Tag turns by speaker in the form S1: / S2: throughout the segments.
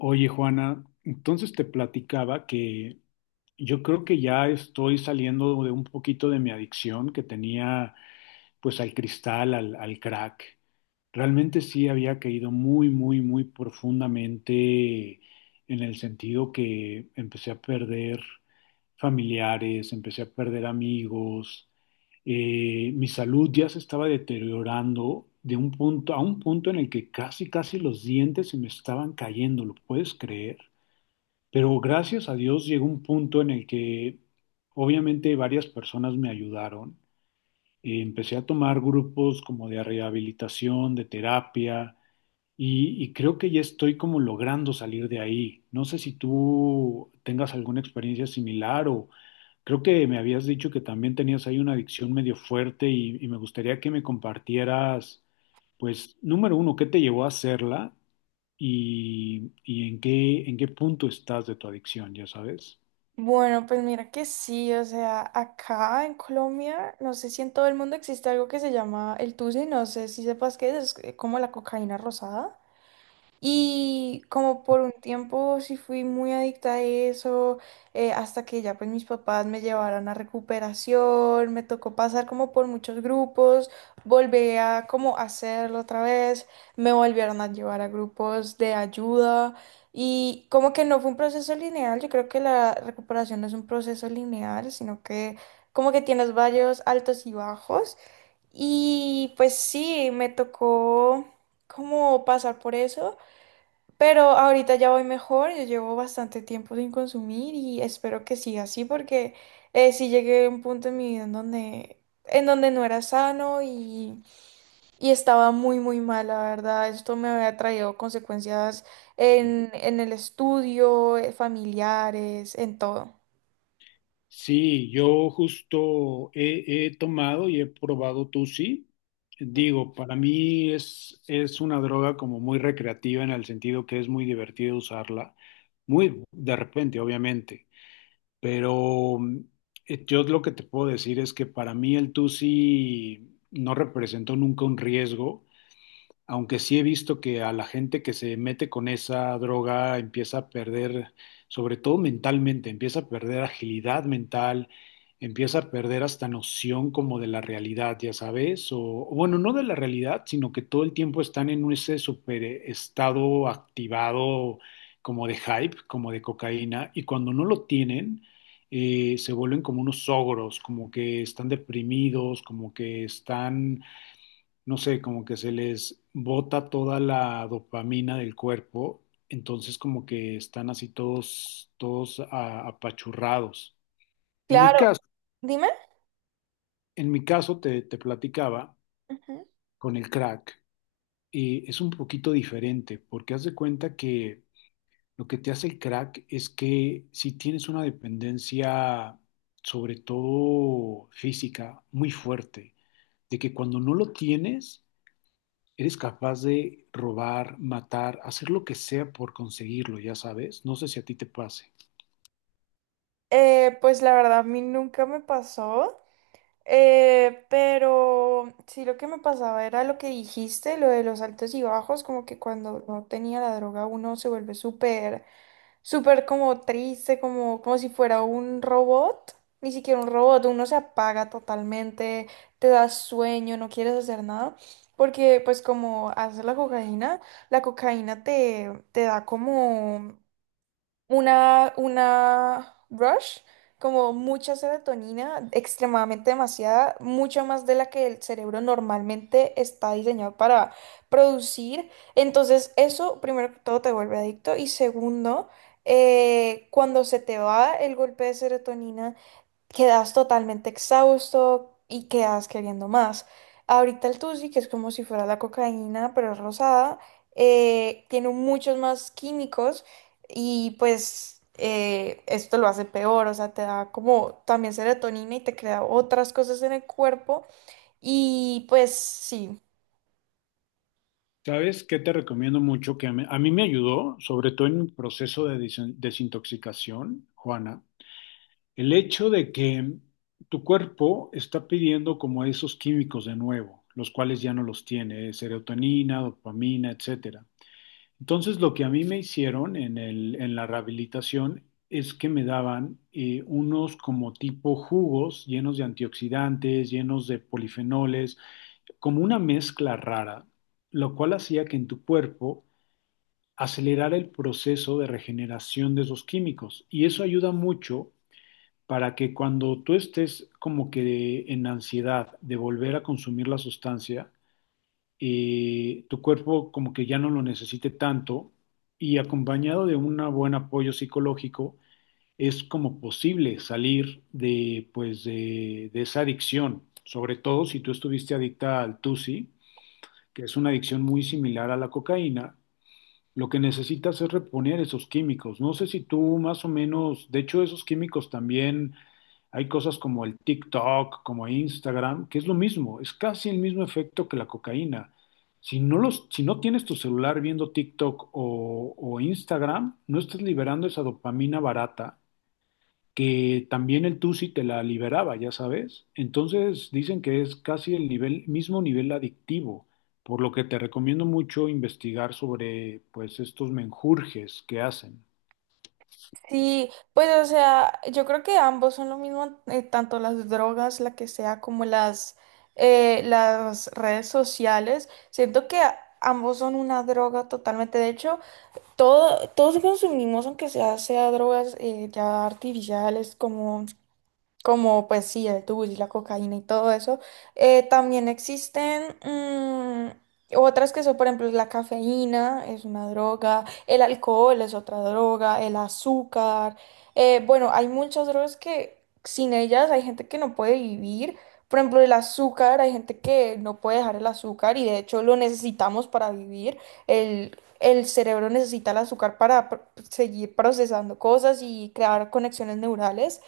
S1: Oye, Juana, entonces te platicaba que yo creo que ya estoy saliendo de un poquito de mi adicción que tenía pues al cristal, al crack. Realmente sí había caído muy, muy, muy profundamente en el sentido que empecé a perder familiares, empecé a perder amigos, mi salud ya se estaba deteriorando de un punto a un punto en el que casi, casi los dientes se me estaban cayendo, ¿lo puedes creer? Pero gracias a Dios llegó un punto en el que obviamente varias personas me ayudaron. Empecé a tomar grupos como de rehabilitación, de terapia, y creo que ya estoy como logrando salir de ahí. No sé si tú tengas alguna experiencia similar o creo que me habías dicho que también tenías ahí una adicción medio fuerte y me gustaría que me compartieras, pues, número uno, ¿qué te llevó a hacerla y en qué punto estás de tu adicción, ya sabes?
S2: Bueno, pues mira que sí, o sea, acá en Colombia, no sé si en todo el mundo existe algo que se llama el tusi, no sé si sepas qué es como la cocaína rosada. Y como por un tiempo sí fui muy adicta a eso, hasta que ya pues mis papás me llevaron a recuperación, me tocó pasar como por muchos grupos, volví a como hacerlo otra vez, me volvieron a llevar a grupos de ayuda y como que no fue un proceso lineal, yo creo que la recuperación no es un proceso lineal, sino que como que tienes varios altos y bajos y pues sí, me tocó como pasar por eso. Pero ahorita ya voy mejor, yo llevo bastante tiempo sin consumir y espero que siga así porque sí llegué a un punto en mi vida en donde no era sano y estaba muy mal, la verdad. Esto me había traído consecuencias en el estudio, familiares, en todo.
S1: Sí, yo justo he tomado y he probado Tusi. Digo, para mí es una droga como muy recreativa en el sentido que es muy divertido usarla, muy de repente, obviamente, pero yo lo que te puedo decir es que para mí el Tusi no representó nunca un riesgo, aunque sí he visto que a la gente que se mete con esa droga empieza a perder, sobre todo mentalmente, empieza a perder agilidad mental, empieza a perder hasta noción como de la realidad, ya sabes, o bueno, no de la realidad, sino que todo el tiempo están en ese super estado activado, como de hype, como de cocaína, y cuando no lo tienen, se vuelven como unos ogros, como que están deprimidos, como que están, no sé, como que se les bota toda la dopamina del cuerpo, entonces como que están así todos apachurrados. En mi
S2: Claro,
S1: caso,
S2: dime.
S1: en mi caso te, te platicaba
S2: Ujú.
S1: con el crack. Eh, es un poquito diferente, porque haz de cuenta que lo que te hace el crack es que si tienes una dependencia, sobre todo física, muy fuerte, de que cuando no lo tienes, eres capaz de robar, matar, hacer lo que sea por conseguirlo, ya sabes. No sé si a ti te pase.
S2: Pues la verdad, a mí nunca me pasó. Pero sí, lo que me pasaba era lo que dijiste, lo de los altos y bajos, como que cuando no tenía la droga uno se vuelve súper como triste, como, como si fuera un robot, ni siquiera un robot, uno se apaga totalmente, te da sueño, no quieres hacer nada, porque pues como haces la cocaína te da como una rush, como mucha serotonina, extremadamente demasiada, mucho más de la que el cerebro normalmente está diseñado para producir. Entonces, eso, primero que todo, te vuelve adicto. Y segundo, cuando se te va el golpe de serotonina, quedas totalmente exhausto y quedas queriendo más. Ahorita el Tusi, que es como si fuera la cocaína, pero es rosada, tiene muchos más químicos y pues esto lo hace peor, o sea, te da como también serotonina y te crea otras cosas en el cuerpo y pues sí.
S1: ¿Sabes qué te recomiendo mucho? Que a mí me ayudó, sobre todo en mi proceso de desintoxicación, Juana, el hecho de que tu cuerpo está pidiendo como esos químicos de nuevo, los cuales ya no los tiene, serotonina, dopamina, etcétera. Entonces, lo que a mí me hicieron en en la rehabilitación es que me daban unos como tipo jugos llenos de antioxidantes, llenos de polifenoles, como una mezcla rara, lo cual hacía que en tu cuerpo acelerara el proceso de regeneración de esos químicos. Y eso ayuda mucho para que cuando tú estés como que en ansiedad de volver a consumir la sustancia, tu cuerpo como que ya no lo necesite tanto, y acompañado de un buen apoyo psicológico es como posible salir de, pues, de esa adicción. Sobre todo si tú estuviste adicta al TUSI, que es una adicción muy similar a la cocaína, lo que necesitas es reponer esos químicos. No sé si tú más o menos, de hecho esos químicos también, hay cosas como el TikTok, como Instagram, que es lo mismo, es casi el mismo efecto que la cocaína. Si no tienes tu celular viendo TikTok o Instagram, no estás liberando esa dopamina barata que también el TUSI te la liberaba, ya sabes. Entonces dicen que es casi el mismo nivel adictivo, por lo que te recomiendo mucho investigar sobre pues estos menjurjes que hacen.
S2: Sí, pues o sea, yo creo que ambos son lo mismo, tanto las drogas, la que sea, como las redes sociales. Siento que ambos son una droga totalmente. De hecho, todos consumimos, aunque sea drogas ya artificiales, como pues sí, el tubo y la cocaína y todo eso. También existen otras que son, por ejemplo, la cafeína es una droga, el alcohol es otra droga, el azúcar. Bueno, hay muchas drogas que sin ellas hay gente que no puede vivir. Por ejemplo, el azúcar, hay gente que no puede dejar el azúcar y de hecho lo necesitamos para vivir. El cerebro necesita el azúcar para seguir procesando cosas y crear conexiones neurales.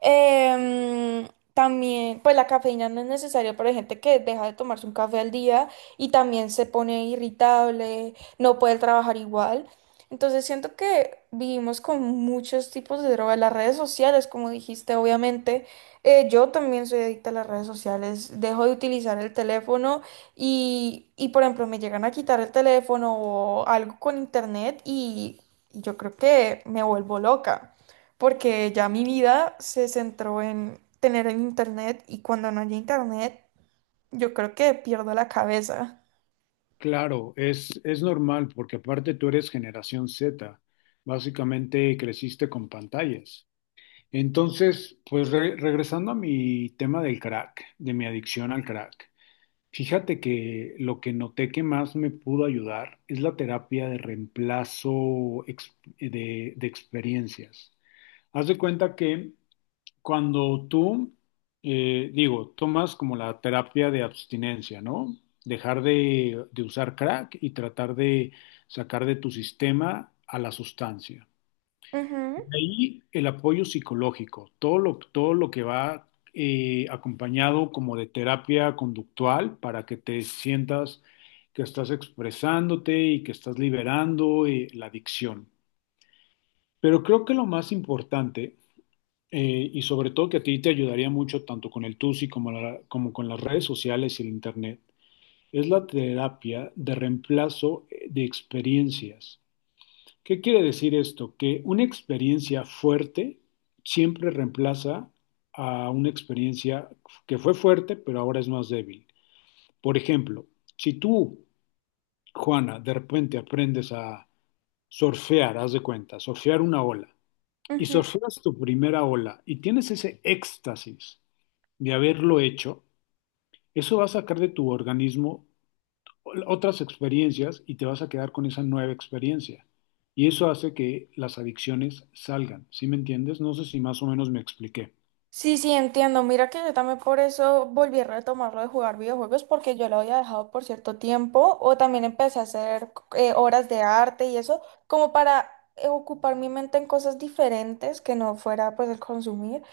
S2: Em, También, pues la cafeína no es necesaria para gente que deja de tomarse un café al día y también se pone irritable, no puede trabajar igual. Entonces siento que vivimos con muchos tipos de drogas, las redes sociales, como dijiste, obviamente. Yo también soy adicta a las redes sociales, dejo de utilizar el teléfono y por ejemplo, me llegan a quitar el teléfono o algo con internet y yo creo que me vuelvo loca porque ya mi vida se centró en tener el internet y cuando no hay internet, yo creo que pierdo la cabeza.
S1: Claro, es normal porque aparte tú eres generación Z, básicamente creciste con pantallas. Entonces, pues regresando a mi tema del crack, de mi adicción al crack. Fíjate que lo que noté que más me pudo ayudar es la terapia de reemplazo de experiencias. Haz de cuenta que cuando tú, digo, tomas como la terapia de abstinencia, ¿no? Dejar de usar crack y tratar de sacar de tu sistema a la sustancia.
S2: Ujú,
S1: Ahí el apoyo psicológico, todo lo que va acompañado como de terapia conductual para que te sientas que estás expresándote y que estás liberando, la adicción. Pero creo que lo más importante, y sobre todo que a ti te ayudaría mucho tanto con el TUSI como con las redes sociales y el Internet, es la terapia de reemplazo, de experiencias. ¿Qué quiere decir esto? Que una experiencia fuerte siempre reemplaza a una experiencia que fue fuerte, pero ahora es más débil. Por ejemplo, si tú, Juana, de repente aprendes a surfear, haz de cuenta, surfear una ola, y
S2: ujú.
S1: surfeas tu primera ola y tienes ese éxtasis de haberlo hecho, eso va a sacar de tu organismo otras experiencias y te vas a quedar con esa nueva experiencia. Y eso hace que las adicciones salgan. ¿Sí me entiendes? No sé si más o menos me expliqué.
S2: Sí, sí, entiendo. Mira que yo también por eso volví a retomar lo de jugar videojuegos porque yo lo había dejado por cierto tiempo o también empecé a hacer obras de arte y eso como para ocupar mi mente en cosas diferentes que no fuera pues el consumir.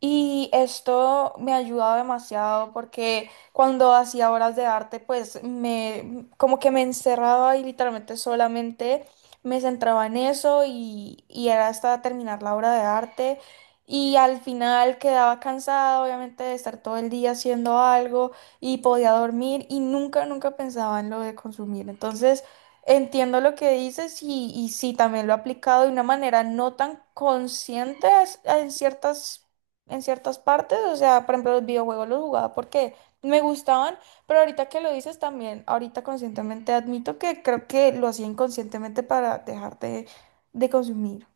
S2: Y esto me ha ayudado demasiado porque cuando hacía obras de arte pues me como que me encerraba y literalmente solamente me centraba en eso y era hasta terminar la obra de arte. Y al final quedaba cansada, obviamente, de estar todo el día haciendo algo y podía dormir y nunca, nunca pensaba en lo de consumir. Entonces, entiendo lo que dices y sí, también lo he aplicado de una manera no tan consciente en ciertas partes. O sea, por ejemplo, los videojuegos los jugaba porque me gustaban, pero ahorita que lo dices también, ahorita conscientemente admito que creo que lo hacía inconscientemente para dejar de consumir.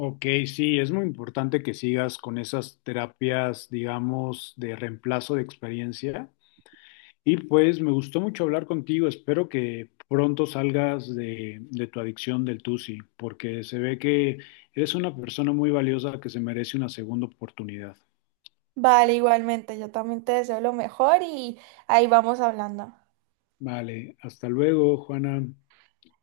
S1: Ok, sí, es muy importante que sigas con esas terapias, digamos, de reemplazo de experiencia. Y pues me gustó mucho hablar contigo. Espero que pronto salgas de tu adicción del TUSI, porque se ve que eres una persona muy valiosa que se merece una segunda oportunidad.
S2: Vale, igualmente, yo también te deseo lo mejor y ahí vamos hablando.
S1: Vale, hasta luego, Juana.